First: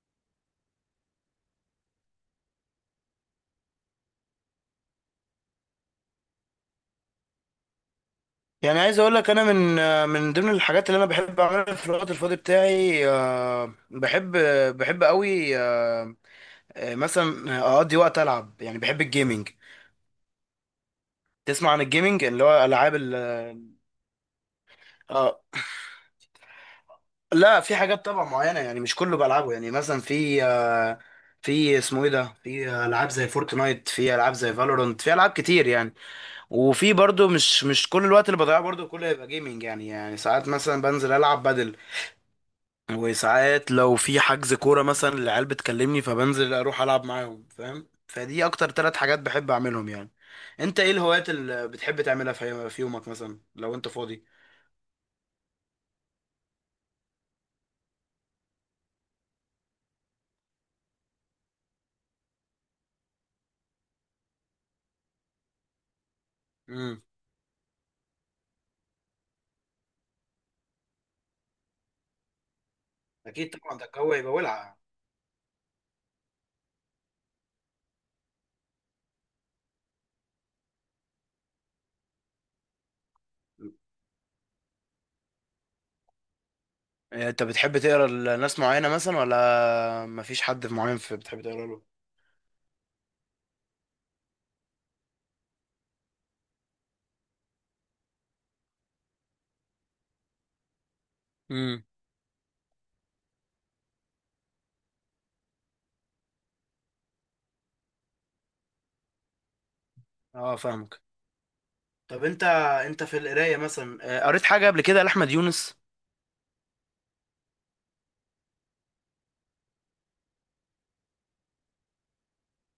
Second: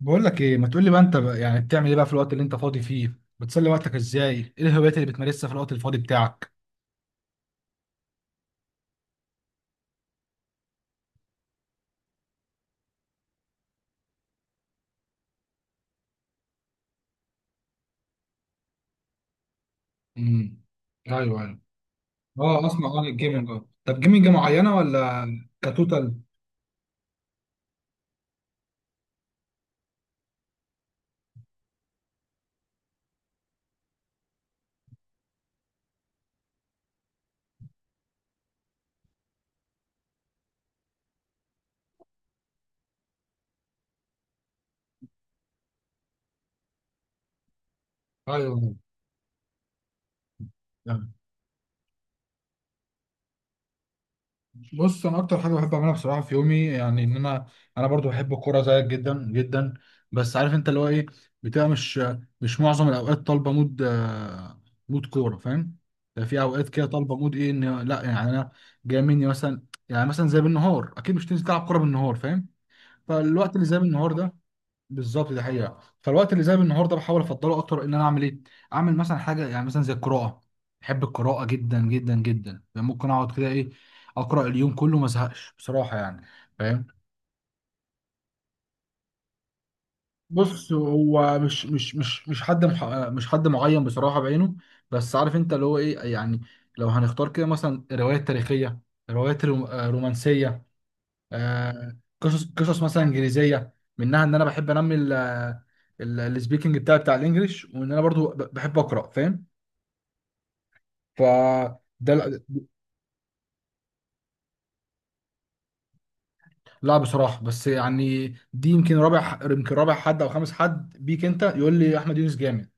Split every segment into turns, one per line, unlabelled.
بقول لك ايه؟ ما تقول لي بقى انت بقى، يعني بتعمل ايه بقى في الوقت اللي انت فاضي فيه؟ بتسلي وقتك ازاي؟ ايه الهوايات اللي بتمارسها في الوقت الفاضي بتاعك؟
يعني عايز اقول لك انا من ضمن الحاجات اللي انا بحب اعملها في الوقت الفاضي بتاعي، بحب قوي. مثلا اقضي وقت العب، يعني بحب الجيمنج.
امم. ايوه، ايوه.
تسمع عن الجيمنج؟ اللي هو
اه،
العاب
اسمع عن
ال
الجيمنج، اه طب جيمنج معينه ولا
اه
كتوتال؟
لا، في حاجات طبعا معينه، يعني مش كله بلعبه. يعني مثلا في في اسمه ايه ده، في العاب زي فورتنايت، في العاب زي فالورانت، في العاب كتير يعني. وفي برضو مش كل الوقت اللي بضيعه برضو كله يبقى جيمنج. يعني ساعات مثلا بنزل العب بدل. وساعات لو في حجز كورة مثلا العيال بتكلمني، فبنزل اروح العب معاهم، فاهم؟ فدي
ايوه.
اكتر ثلاث حاجات بحب اعملهم يعني. انت ايه الهوايات اللي بتحب تعملها في يومك مثلا لو انت فاضي؟
بص، انا اكتر حاجه بحب اعملها بصراحه في يومي، يعني ان انا برضو بحب الكوره زيك جدا جدا. بس عارف انت اللي هو ايه، بتبقى مش معظم الاوقات طالبه مود، مود كوره فاهم. يعني في اوقات كده
امم.
طالبه مود ايه، ان لا، يعني انا جاي مني مثلا. يعني مثلا زي بالنهار، اكيد مش تنزل تلعب كوره بالنهار فاهم، فالوقت
اكيد
اللي
طبعا،
زي
ده
بالنهار
الجو يبقى
ده.
ولع.
بالظبط، دي حقيقه، فالوقت اللي زي النهارده بحاول افضله اكتر ان انا اعمل ايه؟ اعمل مثلا حاجه، يعني مثلا زي القراءه. بحب القراءه جدا جدا جدا، يعني ممكن اقعد كده ايه، اقرا اليوم كله ما ازهقش بصراحه يعني فاهم.
انت بتحب تقرا لناس معينة مثلا، ولا مفيش حد
بص،
معين في
هو
بتحب
مش
تقرا له؟
مش مش مش مش حد معين بصراحه بعينه. بس عارف انت اللي هو ايه، يعني لو هنختار كده مثلا روايات تاريخيه، روايات رومانسيه،
امم.
قصص قصص مثلا انجليزيه، منها ان انا بحب انمي السبيكنج بتاعي بتاع الانجليش، وان انا برضو بحب اقرا فاهم.
اه فاهمك.
ف ده
طب
لا.
انت، انت في القراية مثلا، قريت حاجة قبل كده لأحمد يونس؟
لا بصراحه، بس يعني دي يمكن رابع حد او خامس حد بيك انت يقول لي احمد يونس جامد.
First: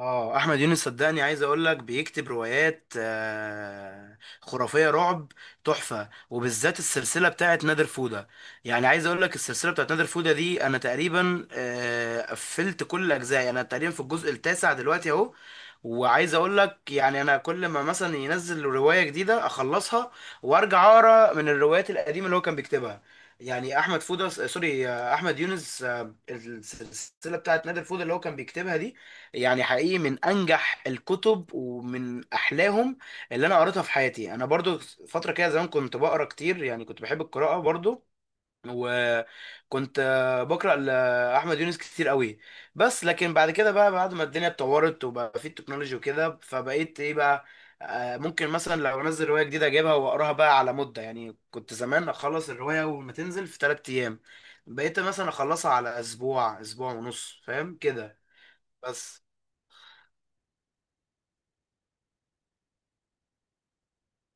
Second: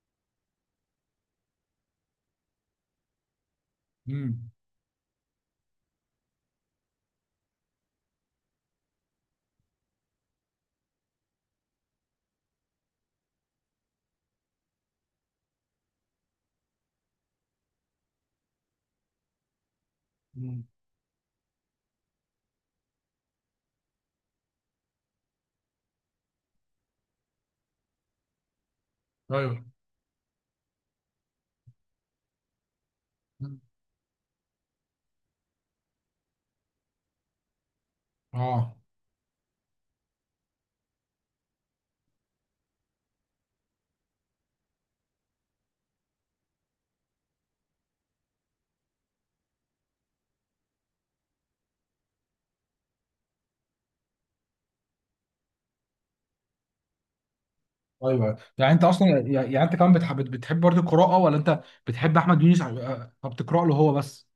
اه، احمد يونس صدقني عايز اقول لك بيكتب روايات
امم.
خرافيه رعب، تحفه، وبالذات السلسله بتاعت نادر فوده. يعني عايز اقول لك السلسله بتاعت نادر فوده دي انا تقريبا قفلت كل الاجزاء، انا تقريبا في الجزء التاسع دلوقتي اهو. وعايز اقول لك يعني انا كل ما مثلا ينزل روايه جديده اخلصها،
مم.
وارجع اقرا من الروايات القديمه اللي هو كان بيكتبها. يعني احمد فوده سوري، احمد يونس، السلسله بتاعت نادر فوده اللي هو كان بيكتبها دي، يعني
ايوه.
حقيقي من انجح الكتب ومن احلاهم اللي انا
مم.
قريتها في حياتي. انا برضو فتره كده زمان كنت بقرا كتير، يعني كنت بحب القراءه برضو.
اه.
وكنت بقرا لاحمد يونس كتير قوي. بس لكن بعد كده بقى، بعد ما الدنيا اتطورت وبقى في التكنولوجي وكده، فبقيت ايه بقى، ممكن مثلا لو انزل روايه جديده اجيبها واقراها بقى على مده. يعني كنت زمان اخلص الروايه اول ما تنزل في 3 ايام، بقيت مثلا اخلصها على اسبوع، اسبوع ونص، فاهم كده؟
ايوه، يعني انت اصلا
بس
يعني انت كمان بتحب برضه القراءه، ولا انت بتحب احمد يونس، فبتقرا له هو بس؟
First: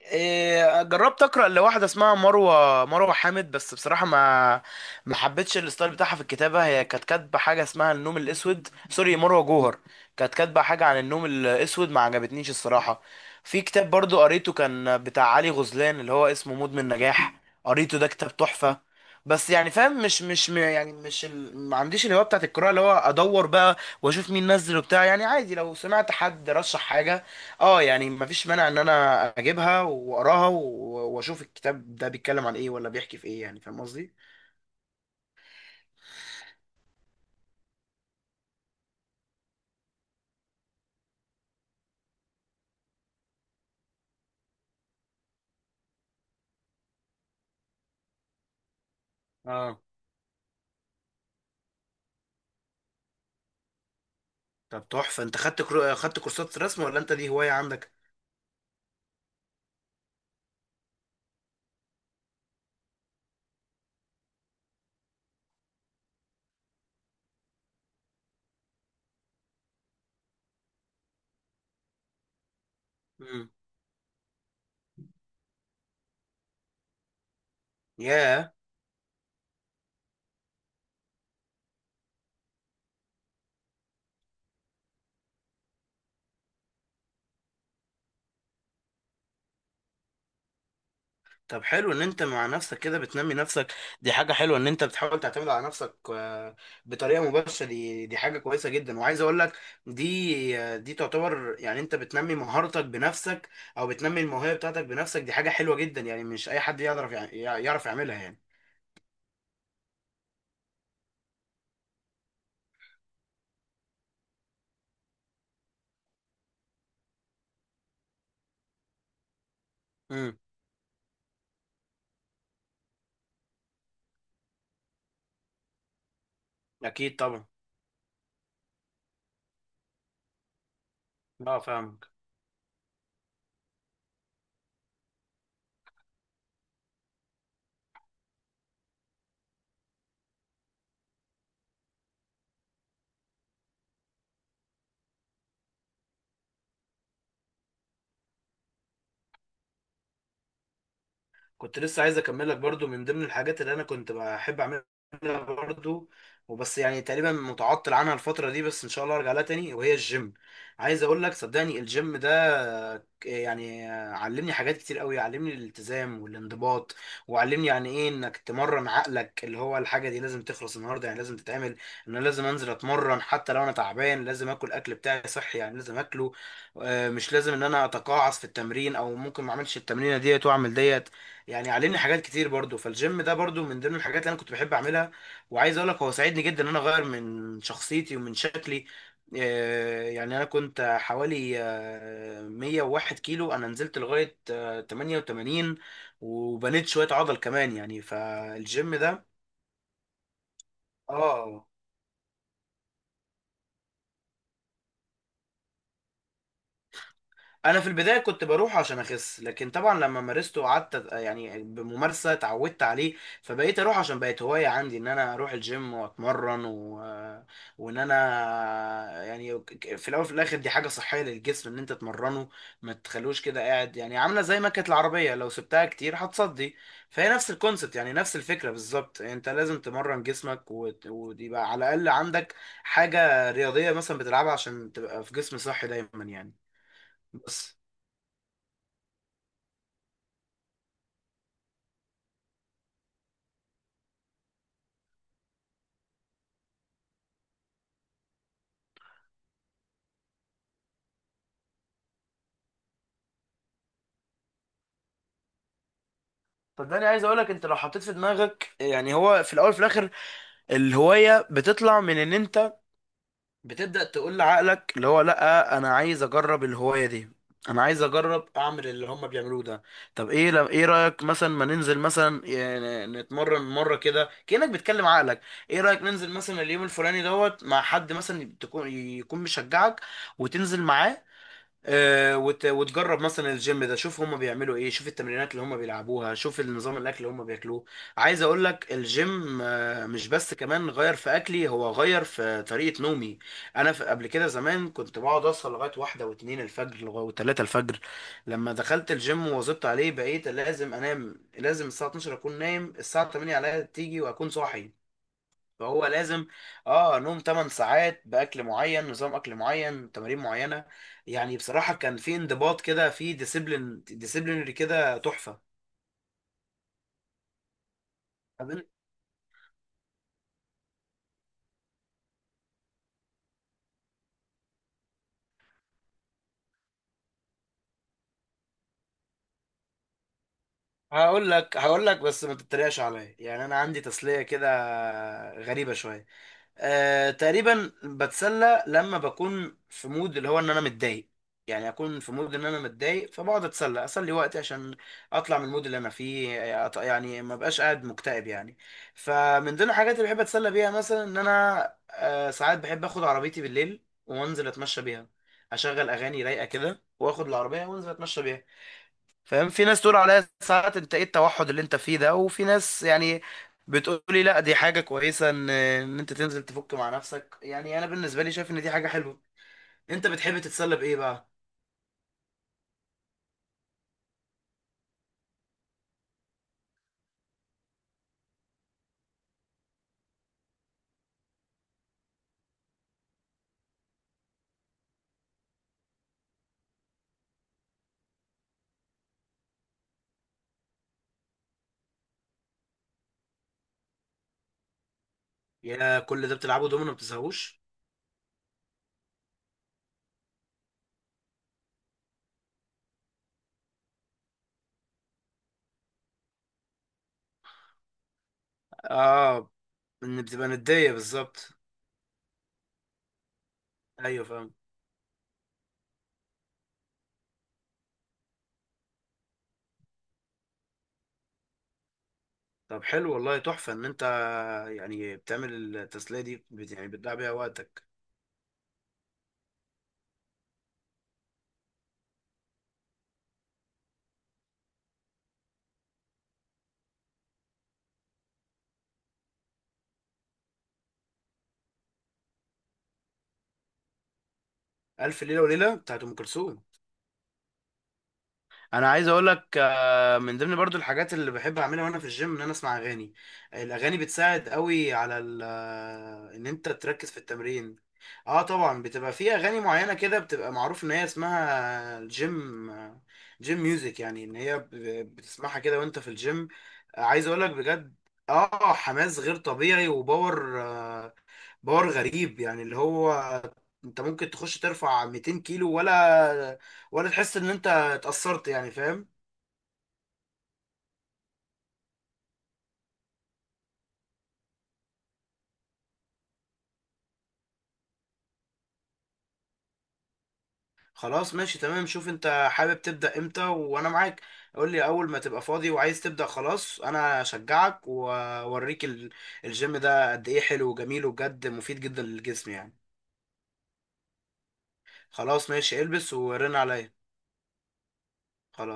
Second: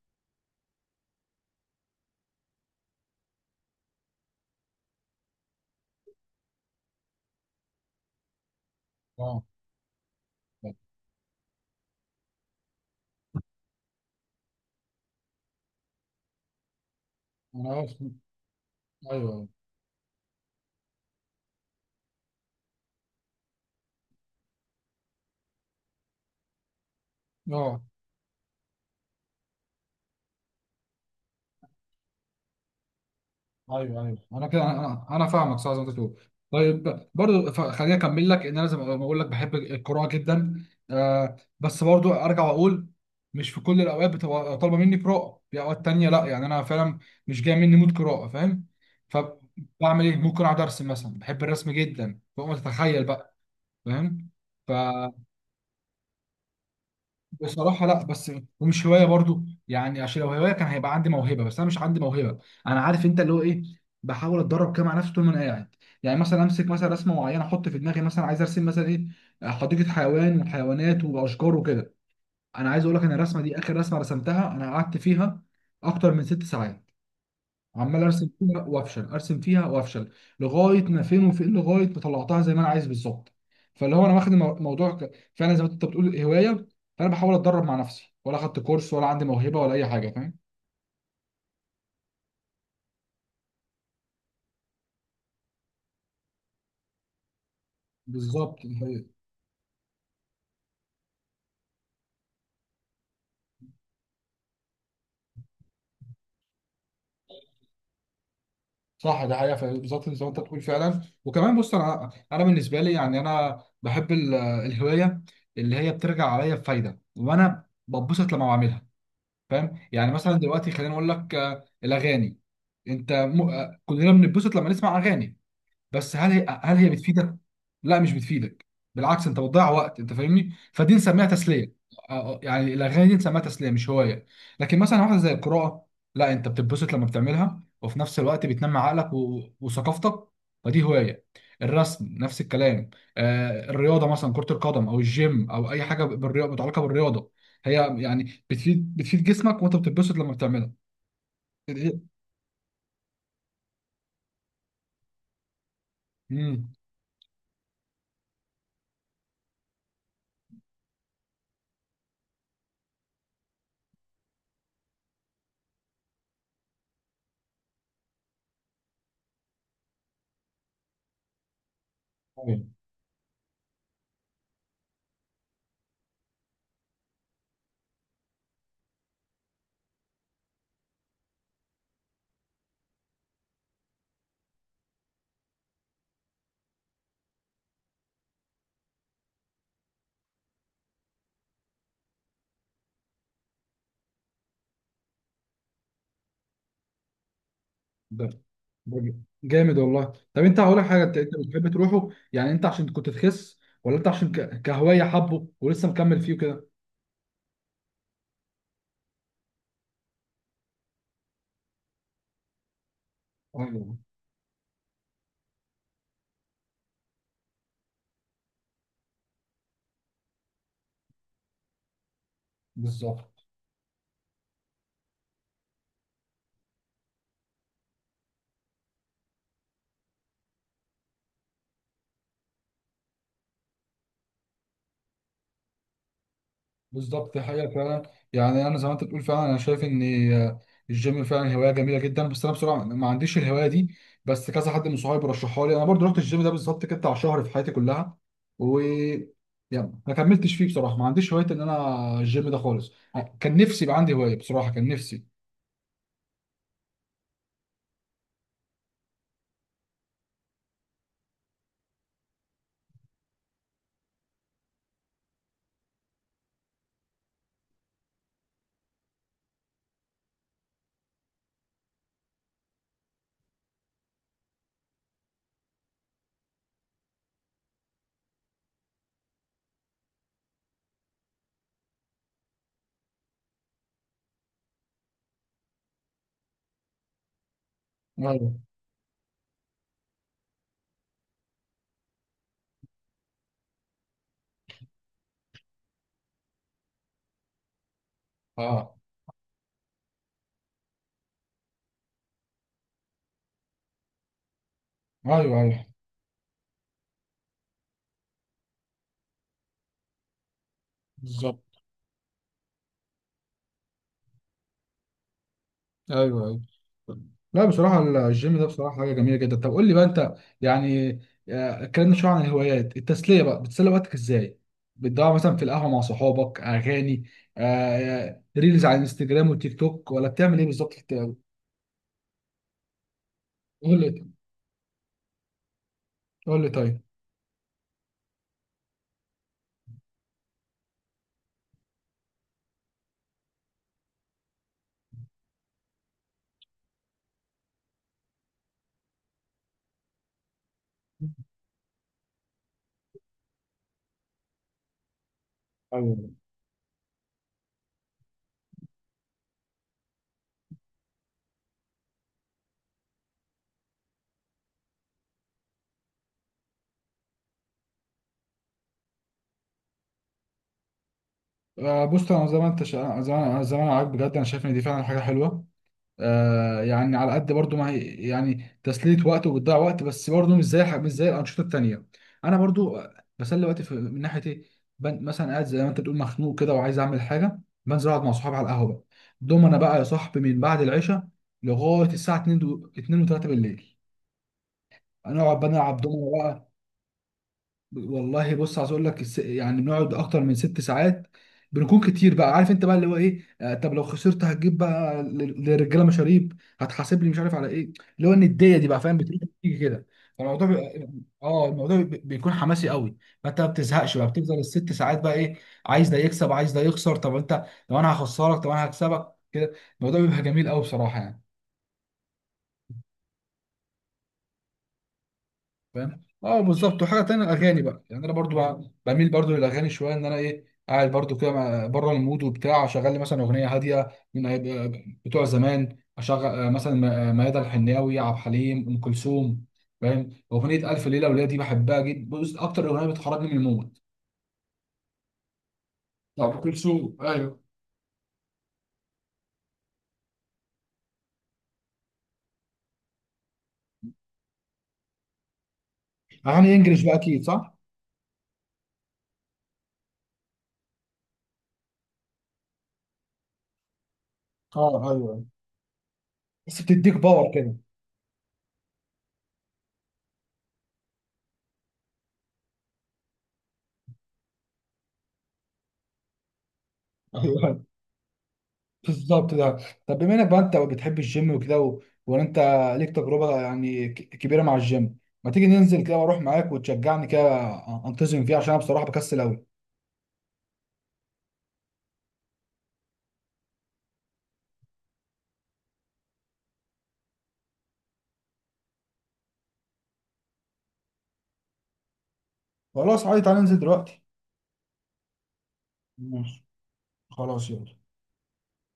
جربت اقرا لواحده اسمها مروه حامد، بس بصراحه ما حبيتش الستايل بتاعها في الكتابه. هي كانت كاتبه حاجه اسمها النوم الاسود، سوري
اه.
مروه جوهر. كانت كاتبه حاجه عن النوم الاسود، ما عجبتنيش الصراحه. في كتاب برضو قريته كان بتاع علي غزلان اللي هو اسمه مدمن نجاح،
انا
قريته ده
اصلا.
كتاب تحفه.
ايوه.
بس يعني فاهم، مش مش م- يعني مش ال... ما عنديش الهوايه بتاعت القراءه اللي هو ادور بقى واشوف مين نزل وبتاع. يعني عادي لو سمعت حد رشح حاجه،
اه،
اه، يعني مفيش مانع ان انا اجيبها واقراها واشوف الكتاب ده بيتكلم عن ايه ولا بيحكي في ايه. يعني فاهم
ايوه
قصدي؟
ايوه، انا كده انا فاهمك صح زي ما انت بتقول. طيب برضو، خليني اكمل لك ان انا زي ما بقول لك بحب القراءه جدا، بس برضو ارجع واقول، مش في كل الاوقات بتبقى طالبه مني قراءه، في اوقات تانية لا، يعني انا فعلا مش جاي مني مود قراءه فاهم.
اه.
فبعمل ايه؟ ممكن اقعد ارسم مثلا، بحب الرسم جدا فوق ما تتخيل بقى فاهم. ف
طب تحفه، انت خدت خدت كورسات رسم ولا انت دي هوايه
بصراحة
عندك؟
لا، بس ومش هواية برضو، يعني عشان لو هواية كان هيبقى عندي موهبة، بس أنا مش عندي موهبة. أنا عارف أنت اللي هو إيه، بحاول أتدرب كده مع نفسي طول ما أنا قاعد. يعني مثلا أمسك مثلا رسمة معينة، أحط في دماغي مثلا عايز أرسم مثلا إيه؟ حديقة حيوان، وحيوانات وأشجار وكده. أنا عايز أقول لك إن الرسمة
امم.
دي آخر رسمة رسمتها أنا قعدت فيها أكتر من 6 ساعات، عمال ارسم
ياه.
فيها وافشل، ارسم فيها وافشل، لغايه ما فين وفين، لغايه ما طلعتها زي ما انا عايز بالظبط. فاللي هو انا واخد الموضوع فعلا زي ما انت بتقول هوايه، فانا بحاول اتدرب مع نفسي، ولا اخدت كورس ولا عندي موهبه ولا اي حاجه فاهم.
طب حلو ان انت مع نفسك كده بتنمي نفسك، دي حاجه حلوه ان انت بتحاول تعتمد على نفسك، بطريقه مباشره، دي حاجه
بالظبط،
كويسه
دي
جدا.
حقيقة.
وعايز اقول لك، دي دي تعتبر يعني انت بتنمي مهارتك بنفسك، او بتنمي الموهبه بتاعتك بنفسك، دي حاجه حلوه جدا. يعني مش اي حد يعرف يعرف يعملها يعني.
صح، ده حقيقه فعلا. بالظبط زي ما انت بتقول فعلا. وكمان بص، انا بالنسبه لي يعني انا بحب الهوايه اللي هي بترجع عليا بفايده وانا بتبسط لما بعملها فاهم. يعني مثلا دلوقتي خليني اقول لك، الاغاني، انت م... آه، كلنا بنتبسط لما نسمع اغاني، بس هل هي
اكيد
بتفيدك؟
طبعا.
لا، مش بتفيدك، بالعكس انت بتضيع وقت، انت فاهمني؟ فدي نسميها
اه
تسليه.
فاهم.
يعني الاغاني دي نسميها تسليه مش هوايه، لكن مثلا واحده زي القراءه، لا، انت بتتبسط لما بتعملها، وفي نفس الوقت بتنمي عقلك وثقافتك، فدي هوايه. الرسم نفس الكلام. الرياضه مثلا، كره القدم او الجيم او اي حاجه بالرياضه، متعلقه بالرياضه، هي يعني بتفيد جسمك، وانت بتتبسط لما بتعملها.
كنت لسه عايز اكمل لك، برضو من ضمن الحاجات اللي انا كنت بحب اعملها برضو،
امم.
وبس يعني تقريبا متعطل عنها الفترة دي، بس ان شاء الله ارجع لها تاني، وهي الجيم. عايز اقول لك صدقني الجيم ده يعني علمني حاجات كتير قوي، علمني الالتزام والانضباط، وعلمني يعني ايه انك تمرن عقلك، اللي هو الحاجة دي لازم تخلص النهاردة، يعني لازم تتعمل، ان انا لازم انزل اتمرن حتى لو انا تعبان، لازم اكل اكل بتاعي صحي، يعني لازم اكله. مش لازم ان انا اتقاعس في التمرين، او ممكن ما اعملش التمرينة ديت واعمل ديت. يعني علمني حاجات كتير برضو. فالجيم ده برضو من ضمن الحاجات اللي انا كنت بحب اعملها. وعايز اقول لك هو ساعدني جدا ان انا اغير من شخصيتي ومن شكلي. يعني انا كنت حوالي 101 كيلو، انا نزلت لغاية 88، وبنيت شوية عضل كمان يعني.
ده
فالجيم
ده
ده،
جامد والله. طب انت هقول لك حاجه، انت
اه.
بتحب تروحه يعني انت عشان كنت تخس، ولا انت عشان كهوايه حبه ولسه مكمل فيه كده؟
انا في البدايه كنت بروح عشان اخس، لكن طبعا لما مارسته وقعدت يعني بممارسه اتعودت عليه، فبقيت
ايوه.
اروح عشان بقت هوايه عندي ان انا اروح الجيم واتمرن وان انا يعني في الاول وفي الاخر دي حاجه صحيه للجسم ان انت تمرنه. ما تخلوش
بالظبط.
كده قاعد، يعني عامله زي مكنه العربيه، لو سبتها كتير هتصدي. فهي نفس الكونسبت، يعني نفس الفكره بالظبط، انت لازم تمرن جسمك ويبقى على الاقل عندك حاجه رياضيه مثلا بتلعبها عشان تبقى في جسم صحي دايما يعني.
بالظبط، دي حقيقة
بس
فعلا. يعني أنا زي ما أنت بتقول فعلا، أنا شايف إن آه، الجيم فعلا هواية جميلة جدا، بس أنا بصراحة ما عنديش الهواية دي، بس كذا حد من صحابي رشحها لي. أنا برضو رحت الجيم ده بالظبط كده بتاع شهر في حياتي كلها، و يعني ما كملتش فيه بصراحة، ما عنديش هواية إن أنا الجيم ده خالص. كان نفسي يبقى عندي هواية بصراحة، كان نفسي.
صدقني عايز اقولك، انت لو حطيت في دماغك، يعني هو في الاول وفي الاخر الهواية بتطلع من ان انت بتبدأ تقول لعقلك اللي هو لا، انا عايز اجرب الهواية دي، انا عايز اجرب اعمل اللي هم بيعملوه ده. طب ايه، لو ايه رأيك مثلا ما ننزل مثلا يعني نتمرن مرة كده، كأنك بتكلم عقلك. ايه رأيك ننزل مثلا اليوم الفلاني دوت مع حد مثلا تكون يكون مشجعك وتنزل معاه، وتجرب مثلا الجيم ده، شوف هما بيعملوا ايه، شوف التمرينات اللي هما بيلعبوها، شوف النظام الاكل اللي هما بياكلوه. عايز
ايوه.
اقول لك الجيم مش بس كمان غير في اكلي، هو غير في طريقة نومي. انا في قبل كده زمان كنت بقعد اوصل لغاية واحدة واتنين الفجر، لغاية وتلاتة الفجر. لما
اه.
دخلت الجيم وواظبت عليه بقيت لازم انام، لازم الساعة 12 اكون نايم، الساعة 8 عليا تيجي واكون صاحي.
ايوه، ايوه.
فهو لازم، اه، نوم 8 ساعات، باكل معين، نظام اكل معين، تمارين معينه. يعني
بالظبط.
بصراحه كان في انضباط كده، في ديسيبلين ديسيبلينري كده تحفه.
ايوه، ايوه. لا بصراحه، الجيم ده
طب أنت-
بصراحه حاجه جميله جدا. طب قول لي بقى انت، يعني اتكلمنا شويه عن الهوايات. التسليه بقى، بتسلي وقتك ازاي؟ بتضيع مثلا في القهوه مع صحابك، اغاني، ريلز على الانستجرام والتيك توك، ولا بتعمل ايه بالظبط في
هقول لك بس ما تتريقش عليا، يعني انا
قول
عندي
لي.
تسليه كده غريبه شويه.
قول لي طيب.
آه، تقريبا بتسلى لما بكون في مود اللي هو ان انا متضايق، يعني اكون في مود ان انا متضايق، فبقعد اتسلى اسلي وقتي عشان اطلع من المود اللي انا فيه. يعني ما بقاش قاعد مكتئب يعني. فمن ضمن الحاجات اللي بحب اتسلى بيها مثلا ان انا، آه، ساعات بحب اخد عربيتي بالليل وانزل اتمشى بيها، اشغل
ايوه.
اغاني رايقه كده واخد العربيه وانزل اتمشى بيها، فاهم؟ في ناس تقول عليها ساعات انت ايه التوحد اللي انت فيه ده، وفي ناس يعني بتقولي لا دي حاجة كويسة ان ان انت تنزل تفك مع نفسك. يعني انا بالنسبة لي شايف ان دي حاجة حلوة. انت بتحب تتسلى بايه بقى؟
بص، انا زي ما انا عاجب بجد، انا شايف ان دي فعلا حاجه حلوه. يعني على قد برضو ما هي يعني تسلية وقت وبتضيع وقت، بس برضو مش زي مش زي الأنشطة التانية. أنا برضو بسلي وقتي في، من ناحية إيه، مثلا قاعد زي ما أنت بتقول مخنوق كده وعايز أعمل حاجة، بنزل أقعد مع صحابي على القهوة بقى. دوم أنا بقى يا صاحبي من بعد العشاء لغاية الساعة 2 و 2 و3 بالليل، هنقعد بقى نلعب
يا كل ده
دومينو.
بتلعبه دومينو ما بتزهقوش؟
والله بص، عايز اقول لك يعني بنقعد اكتر من 6 ساعات، بنكون كتير بقى عارف انت بقى اللي هو ايه. طب لو خسرت هتجيب بقى للرجاله مشاريب، هتحاسب لي مش عارف على ايه، اللي هو النديه دي بقى فاهم، بتيجي
اه،
بتيجي كده.
ان
فالموضوع
بتبقى
بيبقى-
ندية
اه
بالظبط.
الموضوع بيكون حماسي قوي. فانت ما بتزهقش بقى،
ايوه
بتفضل
فاهم.
الست ساعات بقى ايه، عايز ده يكسب، عايز ده يخسر. طب انت، لو انا هخسرك طب انا هكسبك كده، الموضوع بيبقى جميل قوي بصراحه يعني.
طب حلو والله، تحفة ان انت يعني بتعمل
فاهم.
التسلية
اه
دي
بالظبط.
يعني
وحاجه
بتضيع
تانية،
بيها
الاغاني
وقتك.
بقى، يعني انا برضو بميل برضو للاغاني شويه، ان انا ايه، قاعد برضو كده بره المود وبتاع، اشغل لي مثلا اغنيه هاديه من بتوع زمان، اشغل مثلا ميادة الحناوي، عبد الحليم، ام كلثوم فاهم. اغنيه الف ليله وليله دي بحبها جدا، بص اكتر اغنيه بتخرجني من المود.
الف ليلة وليلة بتاعت ام
طب ام
كلثوم.
كلثوم، ايوه.
انا عايز اقول لك، من ضمن برضو الحاجات اللي بحب اعملها وانا في الجيم ان انا اسمع اغاني. الاغاني بتساعد قوي على ان
اغاني
انت
انجلش بقى
تركز في
اكيد، صح.
التمرين. اه طبعا، بتبقى في اغاني معينه كده بتبقى معروف ان هي اسمها جيم، جيم ميوزك، يعني ان هي
اه، ايوه،
بتسمعها كده وانت في الجيم.
بس بتديك
عايز
باور
اقولك
كده.
بجد، اه حماس غير طبيعي وباور، باور غريب، يعني اللي هو انت ممكن تخش ترفع 200 كيلو، ولا تحس ان انت اتأثرت يعني، فاهم؟
بالظبط ده. طب بما انك بقى انت بتحب الجيم وكده وانا انت ليك تجربه يعني كبيره مع الجيم، ما تيجي ننزل كده، واروح معاك وتشجعني كده انتظم فيه عشان انا بصراحه بكسل قوي.
خلاص ماشي تمام، شوف انت حابب تبدأ امتى وانا معاك. قول لي اول ما تبقى فاضي وعايز تبدأ، خلاص انا اشجعك واوريك الجيم ده قد ايه حلو وجميل وبجد مفيد جدا للجسم يعني.
خلاص عادي، تعالى ننزل دلوقتي.
خلاص ماشي، البس
ماشي.
ورن عليا.
خلاص يلا.
خلاص.